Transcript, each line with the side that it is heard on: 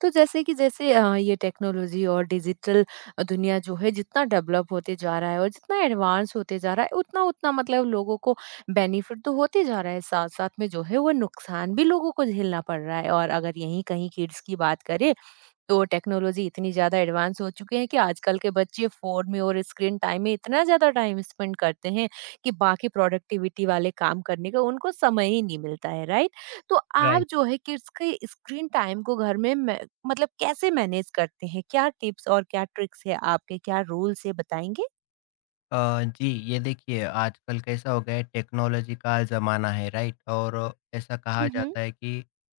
right: तो जैसे कि ये टेक्नोलॉजी और डिजिटल दुनिया जो है जितना डेवलप होते जा रहा है और जितना एडवांस होते जा रहा है उतना उतना मतलब लोगों को बेनिफिट तो होते जा रहा है साथ साथ में जो है वो नुकसान भी लोगों को झेलना पड़ रहा है और अगर यहीं कहीं किड्स की बात करें तो टेक्नोलॉजी इतनी ज़्यादा एडवांस हो चुके हैं कि आजकल के बच्चे फ़ोन में और स्क्रीन टाइम में इतना ज़्यादा टाइम स्पेंड करते हैं कि बाकी प्रोडक्टिविटी वाले काम करने का उनको समय ही नहीं मिलता है, राइट? तो आप
left: राइट।
right: जो है किड्स के स्क्रीन टाइम को घर में मै मतलब कैसे मैनेज करते हैं? क्या टिप्स और क्या ट्रिक्स है आपके? क्या रूल्स है बताएँगे?
left: जी, ये देखिए आजकल कैसा हो गया है, टेक्नोलॉजी का ज़माना है, राइट। और ऐसा कहा
right: हुँ, हुँ।
left: जाता है कि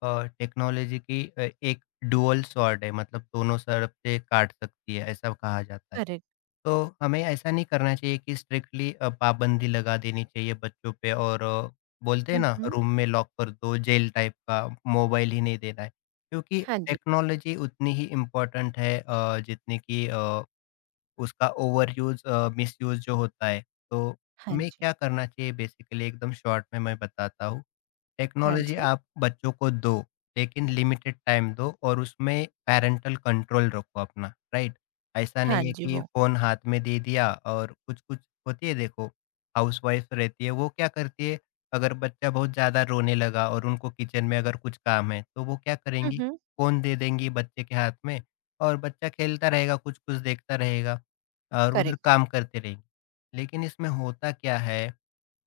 left: टेक्नोलॉजी की एक डुअल स्वॉर्ड है, मतलब दोनों तरफ से काट सकती है, ऐसा कहा जाता है।
right: करेक्ट।
left: तो हमें ऐसा नहीं करना चाहिए कि स्ट्रिक्टली पाबंदी लगा देनी चाहिए बच्चों पे। और बोलते हैं
right: हुँ,
left: ना,
right: हुँ।
left: रूम में लॉक कर दो जेल टाइप का, मोबाइल ही नहीं देना है, क्योंकि
right: हाँ जी।
left: टेक्नोलॉजी उतनी ही इम्पोर्टेंट है जितनी कि उसका ओवरयूज़, मिसयूज़ जो होता है। तो
right: हाँ
left: हमें
right: जी।
left: क्या करना चाहिए बेसिकली, एकदम शॉर्ट में मैं बताता हूँ।
right: हाँ
left: टेक्नोलॉज़ी
right: जी।
left: आप बच्चों को दो, लेकिन लिमिटेड टाइम दो और उसमें पैरेंटल कंट्रोल रखो अपना, राइट? ऐसा
right: हाँ
left: नहीं है
right: जी,
left: कि
right: वो।
left: फ़ोन हाथ में दे दिया और कुछ-कुछ होती है। देखो, हाउसवाइफ़ रहती है, वो क्या करती है, अगर बच्चा बहुत ज़्यादा रोने लगा और उनको किचन में अगर कुछ काम है, तो वो क्या
right: हुँ,
left: करेंगी,
right: हुँ।
left: फ़ोन दे देंगी बच्चे के हाथ में और बच्चा खेलता रहेगा, कुछ-कुछ देखता रहेगा। और उधर
right: करेक्ट है।
left: काम करते रहेंगे। लेकिन इसमें होता क्या है,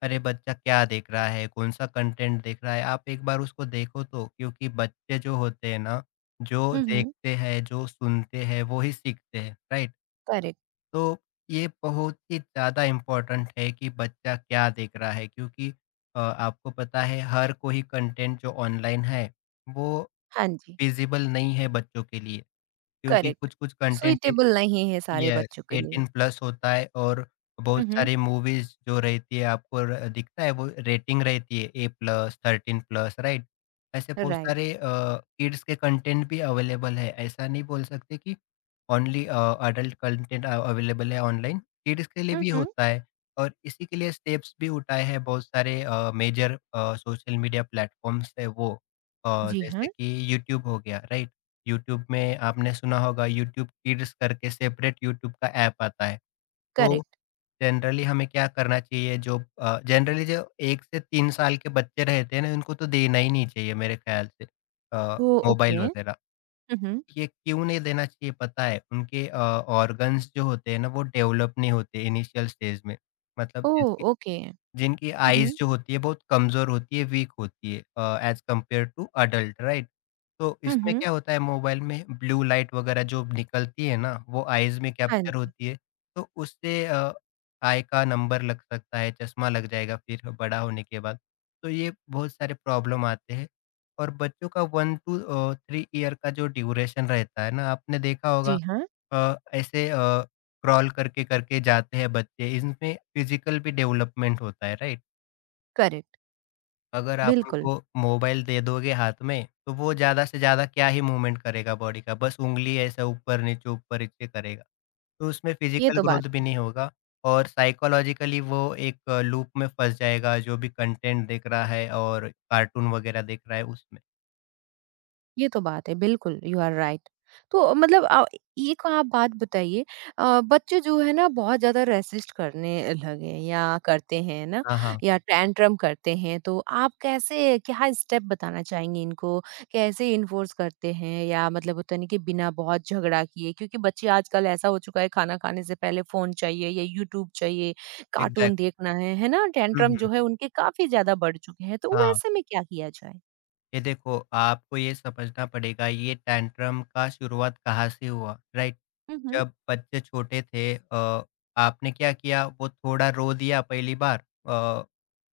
left: अरे बच्चा क्या देख रहा है, कौन-सा कंटेंट देख रहा है, आप एक बार उसको देखो तो, क्योंकि बच्चे जो होते हैं ना, जो
right: हुँ, हुँ।
left: देखते हैं, जो सुनते हैं, वो ही सीखते हैं, राइट?
right: करेक्ट।
left: तो ये बहुत ही ज़्यादा इम्पोर्टेंट है कि बच्चा क्या देख रहा है, क्योंकि आपको पता है हर कोई कंटेंट जो ऑनलाइन है, वो
right: हाँ जी।
left: फ़िज़िबल नहीं है बच्चों के लिए, क्योंकि
right: करेक्ट।
left: कुछ-कुछ कंटेंट,
right: सुइटेबल नहीं है सारे
left: यस,
right: बच्चों के लिए।
left: 18 प्लस होता है। और बहुत
right: हुँ, हुँ।
left: सारी मूवीज़ जो रहती है आपको र दिखता है वो रेटिंग रहती है, ए प्लस, 13 प्लस, राइट? ऐसे बहुत
right: राइट।
left: सारे किड्स के कंटेंट भी अवेलेबल है, ऐसा नहीं बोल सकते कि ओनली अडल्ट कंटेंट अवेलेबल है ऑनलाइन, किड्स के लिए
right: हुँ,
left: भी
right: हुँ।
left: होता है। और इसी के लिए स्टेप्स भी उठाए हैं बहुत सारे मेजर सोशल मीडिया प्लेटफ़ॉर्म्स है वो,
right: जी हाँ,
left: जैसे कि यूट्यूब हो गया, राइट? यूट्यूब में आपने सुना होगा यूट्यूब किड्स करके सेपरेट यूट्यूब का ऐप आता है। तो
right: करेक्ट।
left: जनरली हमें क्या करना चाहिए, जो जनरली जो 1 से 3 साल के बच्चे रहते हैं ना, इनको तो देना ही नहीं चाहिए मेरे ख्याल से अ,
right: ओह! ओके।
left: मोबाइल वगैरह।
right: हुँ, हुँ।
left: ये क्यों नहीं देना चाहिए पता है? उनके ऑर्गन्स जो होते हैं ना वो डेवलप नहीं होते इनिशियल स्टेज में। मतलब
right: ओह!
left: जिस
right: ओके। हुँ,
left: जिनकी आइज़
right: हुँ।
left: जो होती है बहुत कमज़ोर होती है, वीक होती है, as compared to adult, right? तो
right: हुँ,
left: इसमें
right: हुँ।
left: क्या होता है, मोबाइल में ब्लू लाइट वग़ैरह जो निकलती है ना, वो आइज़ में
right: हाँ
left: कैप्चर
right: जी।
left: होती है। तो उससे आई का नंबर लग सकता है, चश्मा लग जाएगा फिर बड़ा होने के बाद। तो ये बहुत सारे प्रॉब्लम आते हैं और बच्चों का 1 टू 3 ईयर का जो ड्यूरेशन रहता है ना, आपने देखा
right: जी
left: होगा
right: हाँ,
left: अ, ऐसे अ क्रॉल करके, करके जाते हैं बच्चे, इसमें फ़िज़िकल भी डेवलपमेंट होता है, राइट?
right: करेक्ट।
left: अगर आप
right: बिल्कुल,
left: उनको मोबाइल दे दोगे हाथ में, तो वो ज़्यादा से ज़्यादा क्या ही मूवमेंट करेगा बॉडी का, बस उँगली ऐसा ऊपर-नीचे, ऊपर-नीचे करेगा। तो उसमें
right: ये
left: फ़िज़िकल
right: तो बात
left: ग्रोथ भी
right: है।
left: नहीं होगा और साइकोलॉजिकली वो एक लूप में फँस जाएगा, जो भी कंटेंट देख रहा है और कार्टून वगैरह देख रहा है उसमें।
right: ये तो बात है, बिल्कुल, यू आर राइट। तो मतलब एक आप बात बताइए बच्चे जो है ना बहुत ज़्यादा रेसिस्ट करने लगे हैं या करते हैं ना
left: हाँ, हाँ,
right: या टैंट्रम करते हैं, तो आप कैसे क्या स्टेप बताना चाहेंगे इनको? कैसे एनफोर्स करते हैं या मतलब होता नहीं कि बिना बहुत झगड़ा किए? क्योंकि बच्चे आजकल ऐसा हो चुका है खाना खाने से पहले फ़ोन चाहिए या यूट्यूब चाहिए, कार्टून
left: एग्ज़ैक्टली।
right: देखना है ना?
left: हुँ,
right: टैंट्रम
left: हुँ,
right: जो है उनके काफ़ी ज़्यादा बढ़ चुके हैं, तो
left: हाँ।
right: वैसे में क्या किया जाए?
left: ये देखो, आपको ये समझना पड़ेगा, ये टैंट्रम का शुरुआत कहाँ से हुआ, राइट?
right: हुँ, हुँ।
left: जब बच्चे छोटे थे, आपने क्या किया, वो थोड़ा रो दिया पहली बार,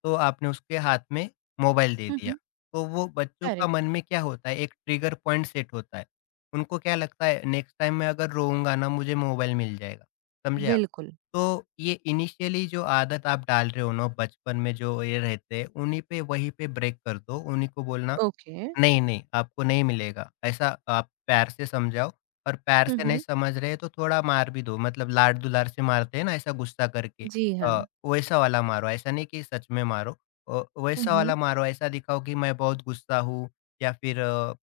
left: तो आपने उसके हाथ में मोबाइल दे
right: हुँ,
left: दिया।
right: हुँ।
left: तो वो बच्चों का
right: करेक्ट।
left: मन में क्या होता है, एक ट्रिगर पॉइंट सेट होता है। उनको क्या लगता है, नेक्स्ट टाइम मैं अगर रोऊँगा ना मुझे मोबाइल मिल जाएगा, समझे आप?
right: बिल्कुल,
left: तो ये इनिशियली जो आदत आप डाल रहे हो ना बचपन में जो ये रहते हैं, उन्हीं पे वहीं पे ब्रेक कर दो, उन्हीं को बोलना
right: ओके।
left: नहीं, नहीं, आपको नहीं मिलेगा। ऐसा आप प्यार से समझाओ और प्यार
right: हुँ,
left: से नहीं
right: हुँ।
left: समझ रहे तो थोड़ा मार भी दो, मतलब लाड-दुलार से मारते हैं ना ऐसा गुस्सा करके,
right: जी हाँ।
left: वैसा वाला मारो, ऐसा नहीं कि सच में मारो।
right: हुँ,
left: वैसा
right: हुँ।
left: वाला मारो, ऐसा दिखाओ कि मैं बहुत गुस्सा हूँ, या फिर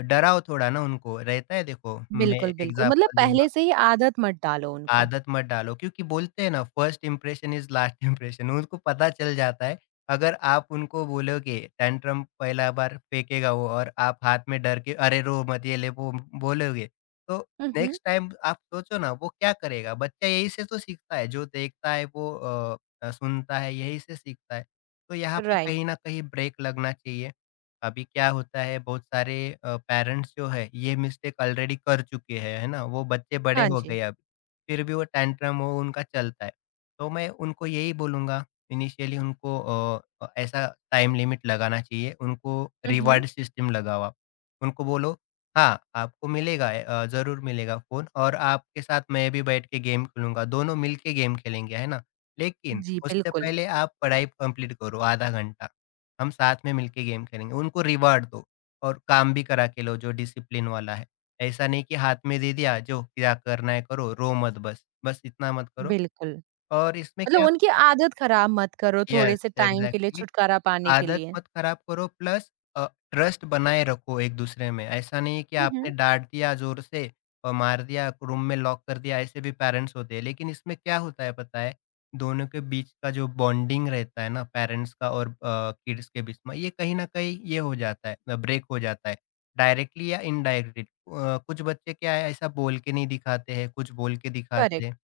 left: डराओ थोड़ा ना उनको, रहता है, देखो मैं
right: बिल्कुल, बिल्कुल मतलब
left: एग्ज़ाम्पल दूँगा।
right: पहले से ही आदत मत डालो उनको।
left: आदत मत डालो, क्योंकि बोलते हैं ना, first impression is last impression, उनको पता चल जाता है। अगर आप उनको बोलोगे, टैंट्रम पहला बार फेंकेगा वो और आप हाथ में डर के अरे रो मत ये ले वो बोलोगे, तो
right: हुँ, हुँ।
left: नेक्स्ट टाइम आप सोचो ना वो क्या करेगा बच्चा, यही से तो सीखता है, जो देखता है वो सुनता है, यही से सीखता है। तो यहाँ पे
right: राइट,
left: कहीं ना कहीं ब्रेक लगना चाहिए। अभी क्या होता है, बहुत सारे पेरेंट्स जो है ये मिस्टेक ऑलरेडी कर चुके हैं, है ना, वो बच्चे बड़े
right: हाँ
left: हो
right: जी।
left: गए फिर भी वो टैंट्रम वो उनका चलता है। तो मैं उनको यही बोलूँगा, इनिशियली उनको ऐसा टाइम लिमिट लगाना चाहिए, उनको
right: हुँ, हुँ।
left: रिवार्ड सिस्टम लगाओ आप। उनको बोलो, हाँ, आपको मिलेगा, ज़रूर मिलेगा फ़ोन और आपके साथ मैं भी बैठ के गेम खेलूँगा, दोनों मिल के गेम खेलेंगे, है ना? लेकिन
right: जी,
left: उससे
right: बिल्कुल,
left: पहले आप पढ़ाई कंप्लीट करो आधा घंटा, हम साथ में मिल के गेम खेलेंगे। उनको रिवार्ड दो और काम भी करा के लो जो डिसिप्लिन वाला है। ऐसा नहीं कि हाथ में दे दिया, जो क्या करना है करो, रो मत बस, बस इतना मत करो,
right: बिल्कुल।
left: और इसमें
right: मतलब
left: क्या।
right: उनकी आदत खराब मत करो थोड़े
left: यस,
right: से टाइम के लिए
left: एग्ज़ैक्टली,
right: छुटकारा पाने के
left: आदत
right: लिए।
left: मत खराब करो, प्लस अ, ट्रस्ट बनाए रखो एक-दूसरे में। ऐसा नहीं है कि
right: हुँ,
left: आपने
right: हुँ।
left: डाँट दिया ज़ोर से और मार दिया, रूम में लॉक कर दिया, ऐसे भी पेरेंट्स होते हैं। लेकिन इसमें क्या होता है पता है? दोनों के बीच का जो बॉन्डिंग रहता है ना पेरेंट्स का और किड्स के बीच में, ये कहीं न कहीं ये हो जाता है, ब्रेक हो जाता है, डायरेक्टली या इनडायरेक्टली। कुछ बच्चे क्या है ऐसा बोल के नहीं दिखाते हैं, कुछ बोल के दिखाते
right: करेक्ट,
left: हैं।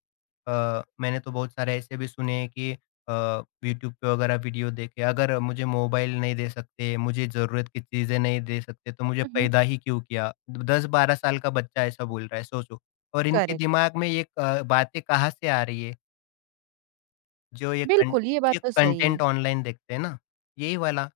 left: मैंने तो बहुत सारे ऐसे भी सुने हैं कि यूट्यूब पे वगैरह वीडियो देखे, अगर मुझे मोबाइल नहीं दे सकते, मुझे ज़रूरत की चीज़ें नहीं दे सकते, तो मुझे
right: हुँ, हुँ।
left: पैदा ही क्यों किया? 10-12 साल का बच्चा ऐसा बोल रहा है, सोचो, और इनके
right: करेक्ट।
left: दिमाग में ये बातें कहाँ से आ रही है? जो ये कन
right: बिल्कुल, ये बात
left: ये
right: तो सही है।
left: कंटेंट ऑनलाइन देखते हैं ना, यही वाला।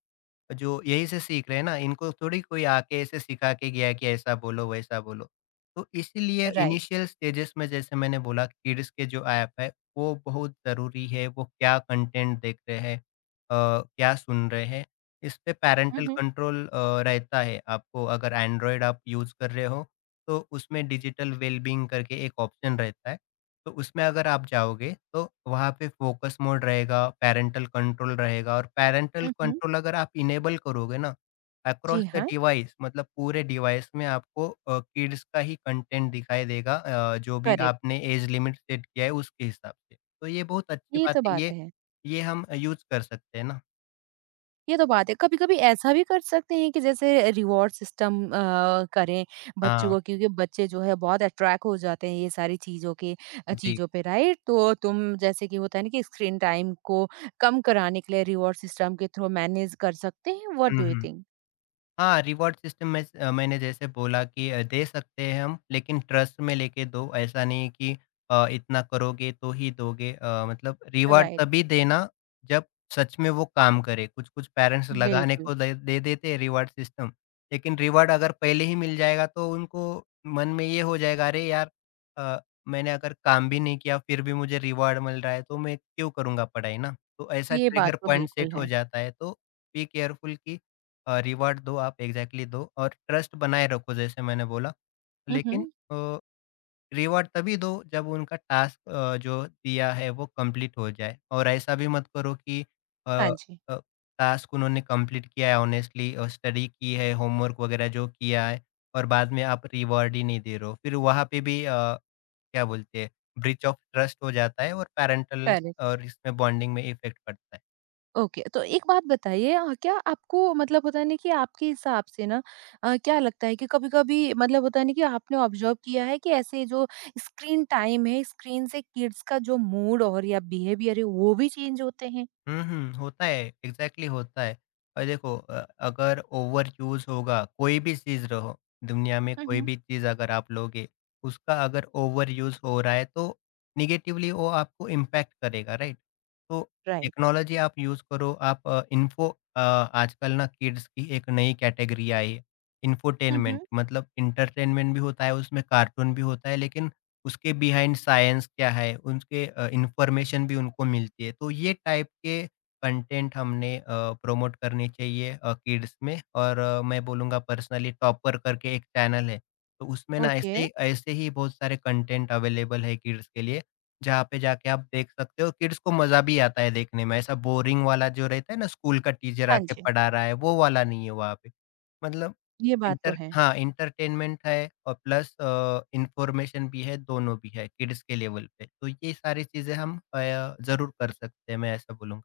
left: जो यहीं से सीख रहे हैं ना, इनको थोड़ी कोई आके ऐसे सिखा के गया है कि ऐसा बोलो, वैसा बोलो। तो इसीलिए
right: राइट।
left: इनिशियल स्टेजेस में, जैसे मैंने बोला, किड्स के जो ऐप है, वो बहुत ज़रूरी है, वो क्या कंटेंट देख रहे हैं, अ, क्या सुन रहे हैं, इस पे
right: हुँ,
left: पैरेंटल
right: हुँ।
left: कंट्रोल रहता है। आपको अगर एंड्रॉयड आप यूज़ कर रहे हो, तो उसमें डिजिटल वेलबीइंग करके एक ऑप्शन रहता है। तो उसमें अगर आप जाओगे तो वहाँ पे फ़ोकस मोड रहेगा, पैरेंटल कंट्रोल रहेगा और पैरेंटल
right: हुँ, हुँ।
left: कंट्रोल अगर आप इनेबल करोगे ना
right: जी
left: अक्रॉस द
right: हाँ,
left: डिवाइस, मतलब पूरे डिवाइस में आपको किड्स का ही कंटेंट दिखाई देगा, जो भी
right: करेक्ट।
left: आपने एज लिमिट सेट किया है उसके हिसाब से। तो ये बहुत अच्छी
right: ये
left: बात
right: तो
left: है,
right: बात है।
left: ये हम यूज़ कर सकते हैं ना।
right: ये तो बात है। कभी-कभी ऐसा भी कर सकते हैं कि जैसे रिवॉर्ड सिस्टम करें बच्चों
left: हाँ,
right: को क्योंकि बच्चे जो है बहुत अट्रैक्ट हो जाते हैं ये सारी
left: जी।
right: चीज़ों पे राइट? तो तुम जैसे कि होता है ना कि स्क्रीन टाइम को कम कराने के लिए रिवॉर्ड सिस्टम के थ्रू मैनेज कर सकते हैं। What
left: hmm,
right: do you
left: hmm.
right: Think?
left: हाँ, रिवॉर्ड सिस्टम में मैंने जैसे बोला कि दे सकते हैं हम, लेकिन ट्रस्ट में लेके दो, ऐसा नहीं कि इतना करोगे तो ही दोगे। मतलब रिवॉर्ड
right: राइट,
left: तभी देना जब सच में वो काम करे। कुछ-कुछ पेरेंट्स लगाने
right: बिल्कुल।
left: को दे दे देते हैं रिवॉर्ड सिस्टम, लेकिन रिवॉर्ड अगर पहले ही मिल जाएगा तो उनको मन में ये हो जाएगा, "अरे यार, अ, मैंने अगर काम भी नहीं किया फिर भी मुझे रिवॉर्ड मिल रहा है तो मैं क्यों करूँगा पढ़ाई?" ना? तो ऐसा
right: ये बात
left: ट्रिगर
right: तो
left: पॉइंट
right: बिल्कुल
left: सेट हो
right: है।
left: जाता है। तो बी केयरफुल कि रिवार्ड दो आप एग्ज़ैक्टली दो और ट्रस्ट बनाए रखो जैसे मैंने बोला।
right: हुँ,
left: लेकिन
right: हुँ।
left: अ, रिवार्ड तभी दो जब उनका टास्क जो दिया है वो कंप्लीट हो जाए, और ऐसा भी मत करो कि अ
right: हाँ जी,
left: अ, टास्क उन्होंने कंप्लीट किया है ऑनेस्टली, स्टडी की है, होमवर्क वग़ैरह जो किया है और बाद में आप रिवार्ड ही नहीं दे रहे हो। फिर वहाँ पे भी क्या बोलते हैं, ब्रीच ऑफ ट्रस्ट हो जाता है, और पैरेंटल
right: करेक्ट।
left: और इसमें बॉन्डिंग में इफ़ेक्ट पड़ता है।
right: ओके, तो एक बात बताइए क्या आपको मतलब होता है ना कि आपके हिसाब से ना क्या लगता है कि कभी-कभी मतलब होता है ना कि आपने ऑब्जर्व किया है कि ऐसे जो स्क्रीन टाइम है, स्क्रीन से किड्स का जो मूड और या बिहेवियर है वो भी चेंज होते हैं?
left: हुँ, हुँ, होता है, एग्ज़ैक्टली होता है। और देखो अगर ओवर यूज़ होगा, कोई भी चीज़ रहो, दुनिया में
right: हुँ,
left: कोई
right: हुँ।
left: भी चीज़ अगर आप लोगे, उसका अगर ओवर यूज़ हो रहा है तो नेगेटिवली वो आपको इम्पैक्ट करेगा, राइट? तो
right: राइट।
left: टेक्नोलॉजी आप यूज़ करो, आप आजकल ना किड्स की एक नई कैटेगरी आई है,
right: हुँ,
left: इन्फोटेनमेंट
right: हुँ।
left: मतलब एंटरटेनमेंट भी होता है उसमें, कार्टून भी होता है लेकिन उसके बिहाइंड साइंस क्या है, उनके इन्फॉर्मेशन भी उनको मिलती है। तो ये टाइप के कंटेंट हमने प्रमोट करने चाहिए किड्स में और मैं बोलूँगा पर्सनली टॉपर करके एक चैनल है, तो उसमें ना
right: ओके।
left: ऐसे ही बहुत सारे कंटेंट अवेलेबल है किड्स के लिए, जहाँ पे जाके आप देख सकते हो, किड्स को मज़ा भी आता है देखने में। ऐसा बोरिंग वाला जो रहता है ना स्कूल का टीचर
right: हाँ
left: आके
right: जी।
left: पढ़ा रहा है, वो वाला नहीं है वहाँ पे। मतलब
right: ये बात तो है।
left: एंटरटेनमेंट है और प्लस इन्फॉर्मेशन भी है, दोनों भी है किड्स के लेवल पे। तो ये सारी चीज़ें हम ज़रूर कर सकते हैं, मैं ऐसा बोलूँगा।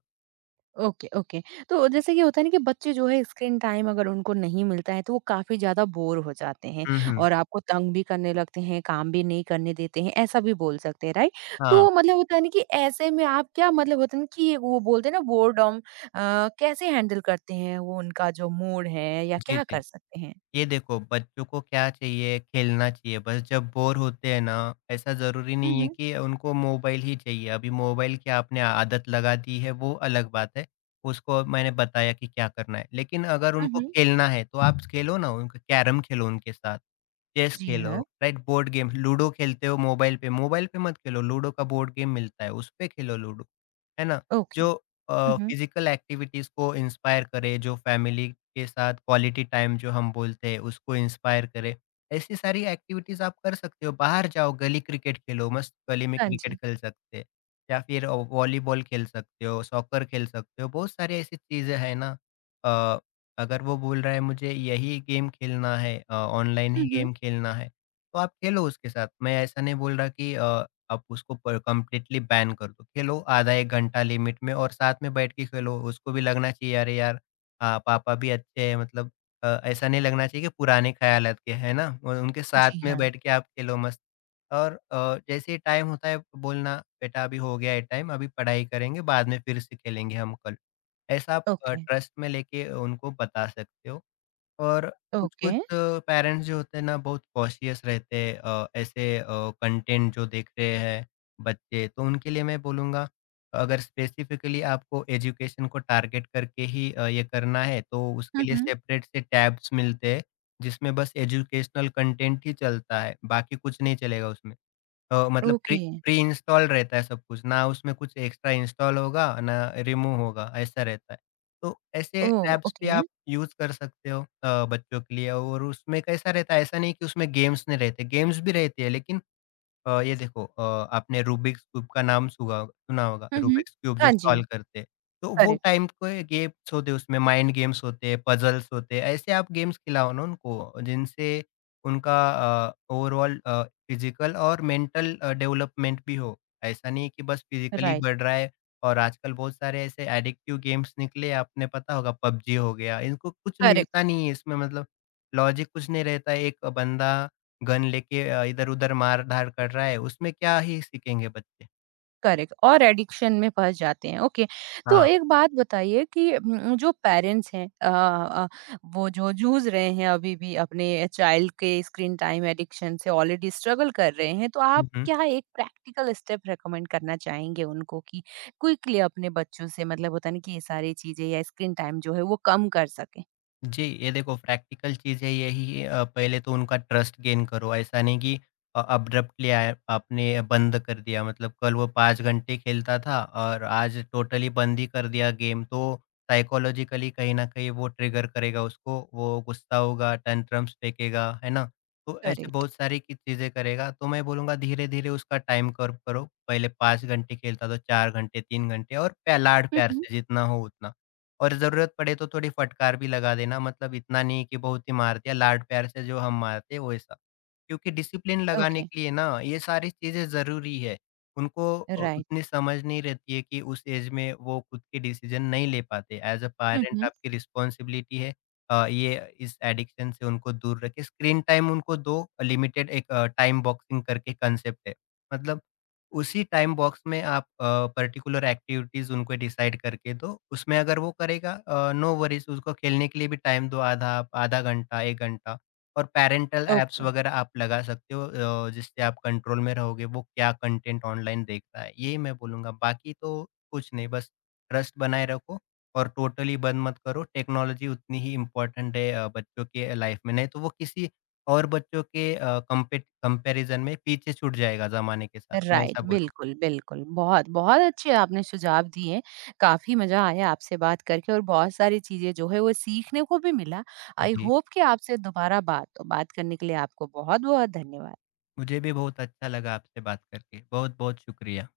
right: Okay, okay. तो जैसे कि होता है ना कि बच्चे जो है स्क्रीन टाइम अगर उनको नहीं मिलता है तो वो काफ़ी ज़्यादा बोर हो जाते हैं
left: हुँ, हुँ।
right: और आपको तंग भी करने लगते हैं, काम भी नहीं करने देते हैं, ऐसा भी बोल सकते हैं, राइट?
left: हाँ,
right: तो मतलब होता है ना कि ऐसे में आप क्या मतलब होता है ना कि वो बोलते हैं ना बोरडम कैसे हैंडल करते हैं वो उनका जो मूड है या
left: जी,
right: क्या
left: जी।
right: कर सकते हैं?
left: ये देखो बच्चों को क्या चाहिए, खेलना चाहिए बस जब बोर होते हैं ना, ऐसा ज़रूरी
right: हुँ,
left: नहीं है
right: हुँ।
left: कि उनको मोबाइल ही चाहिए। अभी मोबाइल की आपने आदत लगा दी है वो अलग बात है, उसको मैंने बताया कि क्या करना है। लेकिन अगर
right: हुँ,
left: उनको
right: हुँ।
left: खेलना है, तो आप खेलो ना उनका कैरम खेलो उनके साथ। चेस
right: जी
left: खेलो,
right: हाँ।
left: राइट बोर्ड गेम, लूडो खेलते हो मोबाइल पे मत खेलो, लूडो का बोर्ड गेम मिलता है, उसपे खेलो लूडो, है ना?
right: ओके।
left: जो
right: हुँ, हुँ।
left: फिज़िकल एक्टिविटीज़ को इंस्पायर करे, जो फैमिली के साथ क्वालिटी टाइम जो हम बोलते हैं, उसको इंस्पायर करे, ऐसी सारी एक्टिविटीज़ आप कर सकते हो। बाहर जाओ, गली क्रिकेट खेलो, मस्त गली में
right: हाँ
left: क्रिकेट
right: जी।
left: खेल सकते हैं या फिर वॉलीबॉल खेल सकते हो, सॉकर खेल सकते हो, बहुत सारी ऐसी चीज़ें हैं ना अ अगर वो बोल रहा है मुझे यही गेम खेलना है ऑनलाइन
right: हुँ,
left: ही
right: हुँ।
left: गेम खेलना है, तो आप खेलो उसके साथ। मैं ऐसा नहीं बोल रहा कि आप उसको प कंप्लीटली बैन कर दो। खेलो आधा 1 घंटा लिमिट में और साथ में बैठ के खेलो। उसको भी लगना चाहिए अरे यार पापा भी अच्छे हैं मतलब ऐसा नहीं लगना चाहिए कि पुराने ख़्यालात के, है ना? और उनके साथ
right: जी
left: में
right: हाँ।
left: बैठ के आप खेलो मस्त। और जैसे ही टाइम होता है बोलना बेटा अभी हो गया है टाइम, अभी पढ़ाई करेंगे बाद में फिर से खेलेंगे हम कल। ऐसा आप
right: ओके,
left: ट्रस्ट में लेके उनको बता सकते हो और
right: ओके।
left: कुछ-कुछ पेरेंट्स जो होते हैं ना बहुत कॉशियस रहते हैं ऐसे कंटेंट जो देख रहे हैं बच्चे तो उनके लिए मैं बोलूँगा अगर स्पेसिफिकली आपको एजुकेशन को टारगेट करके ही ये करना है तो उसके
right: हुँ,
left: लिए
right: हुँ।
left: सेपरेट से टैब्स मिलते हैं जिसमें बस एजुकेशनल कंटेंट ही चलता है, बाकी कुछ नहीं चलेगा उसमें। मतलब प्री
right: ओके।
left: प्री इंस्टॉल्ड रहता है सब कुछ, ना उसमें कुछ एक्स्ट्रा इंस्टॉल होगा, ना रिमूव होगा, ऐसा रहता है। तो ऐसे
right: ओह!
left: ऐप्स भी
right: ओके।
left: आप यूज़ कर सकते हो बच्चों के लिए और उसमें कैसा रहता है, ऐसा नहीं कि उसमें गेम्स नहीं रहते, गेम्स भी रहती है लेकिन ये देखो आपने रूबिक्स क्यूब का नाम सुगा सुना होगा,
right: हुँ, हुँ।
left: रूबिक्स क्यूब जो
right: हाँ जी।
left: सॉल्व करते हैं। तो वो
right: करेक्ट,
left: टाइम के गेम्स होते हैं उसमें माइंड गेम्स होते हैं, पज़ल्स होते हैं, ऐसे आप गेम्स खिलाओ ना उनको जिनसे उनका ओवरऑल फिज़िकल और मेंटल डेवलपमेंट भी हो। ऐसा नहीं है कि बस फिज़िकली
right: राइट,
left: बढ़ रहा है और आजकल बहुत सारे ऐसे एडिक्टिव गेम्स निकले आपने पता होगा पबजी हो गया, इनको कुछ
right: करेक्ट,
left: मिलता नहीं है इसमें मतलब लॉजिक कुछ नहीं रहता है, एक बंदा गन लेके इधर-उधर मार-धाड़ कर रहा है, उसमें क्या ही सीखेंगे बच्चे?
right: करेक्ट और एडिक्शन में फँस जाते हैं, ओके। तो
left: हाँ।
right: एक बात बताइए कि जो पेरेंट्स हैं वो जो जूझ रहे हैं अभी भी अपने चाइल्ड के स्क्रीन टाइम एडिक्शन से ऑलरेडी स्ट्रगल कर रहे हैं, तो आप
left: हुँ, हुँ।
right: क्या एक प्रैक्टिकल स्टेप रेकमेंड करना चाहेंगे उनको कि क्विकली अपने बच्चों से मतलब होता है ना कि ये सारी चीज़ें या स्क्रीन टाइम जो है वो कम कर सकें?
left: जी, ये देखो प्रैक्टिकल चीज़ है यही पहले तो उनका ट्रस्ट गेन करो, ऐसा नहीं कि अब्रप्टली आय आपने बंद कर दिया मतलब कल वो 5 घंटे खेलता था और आज टोटली बंद ही कर दिया गेम, तो साइकोलॉजिकली कहीं न कहीं वो ट्रिगर करेगा उसको, वो गुस्सा होगा, टैंट्रम्स फेंकेगा, है ना? तो ऐसे
right: करेक्ट।
left: बहुत सारी की चीज़ें करेगा, तो मैं बोलूँगा धीरे-धीरे उसका टाइम कर्व करो, पहले 5 घंटे खेलता तो 4 घंटे, 3 घंटे और प्या
right: हुँ,
left: लाड-प्यार
right: हुँ।
left: से जितना हो उतना। और ज़रूरत पड़े तो थोड़ी फटकार भी लगा देना मतलब इतना नहीं कि बहुत ही मार दिया, लाड प्यार से जो हम मारते वैसा। क्योंकि डिसिप्लिन लगाने
right: ओके,
left: के लिए ना ये सारी चीज़ें ज़रूरी है। उनको
right: राइट।
left: उतनी समझ नहीं रहती है कि उस एज में वो खुद के डिसीज़न नहीं ले पाते। As a
right: hmm,
left: parent
right: hmm.
left: आपकी रिस्पॉन्सिबिलिटी है ये इस एडिक्शन से उनको दूर रखें। स्क्रीन टाइम उनको दो लिमिटेड एक टाइम बॉक्सिंग करके कंसेप्ट है। मतलब उसी टाइम बॉक्स में आप पर्टिकुलर एक्टिविटीज़ उनको डिसाइड करके दो। उसमें अगर वो करेगा नो वरीज़ उसको खेलने के लिए भी टाइम दो आधा आधा घंटा, 1 घंटा और पैरेंटल ऐप्स
right: ओके।
left: वगैरह आप लगा सकते हो जिससे आप कंट्रोल में रहोगे वो क्या कंटेंट ऑनलाइन देख रहा है, ये मैं बोलूँगा। बाकी तो कुछ नहीं बस ट्रस्ट बनाए रखो और टोटली बंद मत करो। टेक्नोलॉजी उतनी ही इम्पोर्टेंट है बच्चों के लाइफ़ में, नहीं तो वो किसी और बच्चों के अ, कंपे कंपैरिज़न में पीछे छूट जाएगा ज़माने के साथ, मैं
right: राइट
left: ऐसा बोलूँगा।
right: बिल्कुल, बिल्कुल। बहुत, बहुत अच्छे आपने सुझाव दिए। काफ़ी मज़ा आया आपसे बात करके और बहुत सारी चीज़ें जो है वो सीखने को भी मिला। आई
left: जी,
right: होप कि आपसे दोबारा बात हो। बात करने के लिए आपको बहुत-बहुत धन्यवाद।
left: मुझे भी बहुत अच्छा लगा आपसे बात करके, बहुत-बहुत शुक्रिया।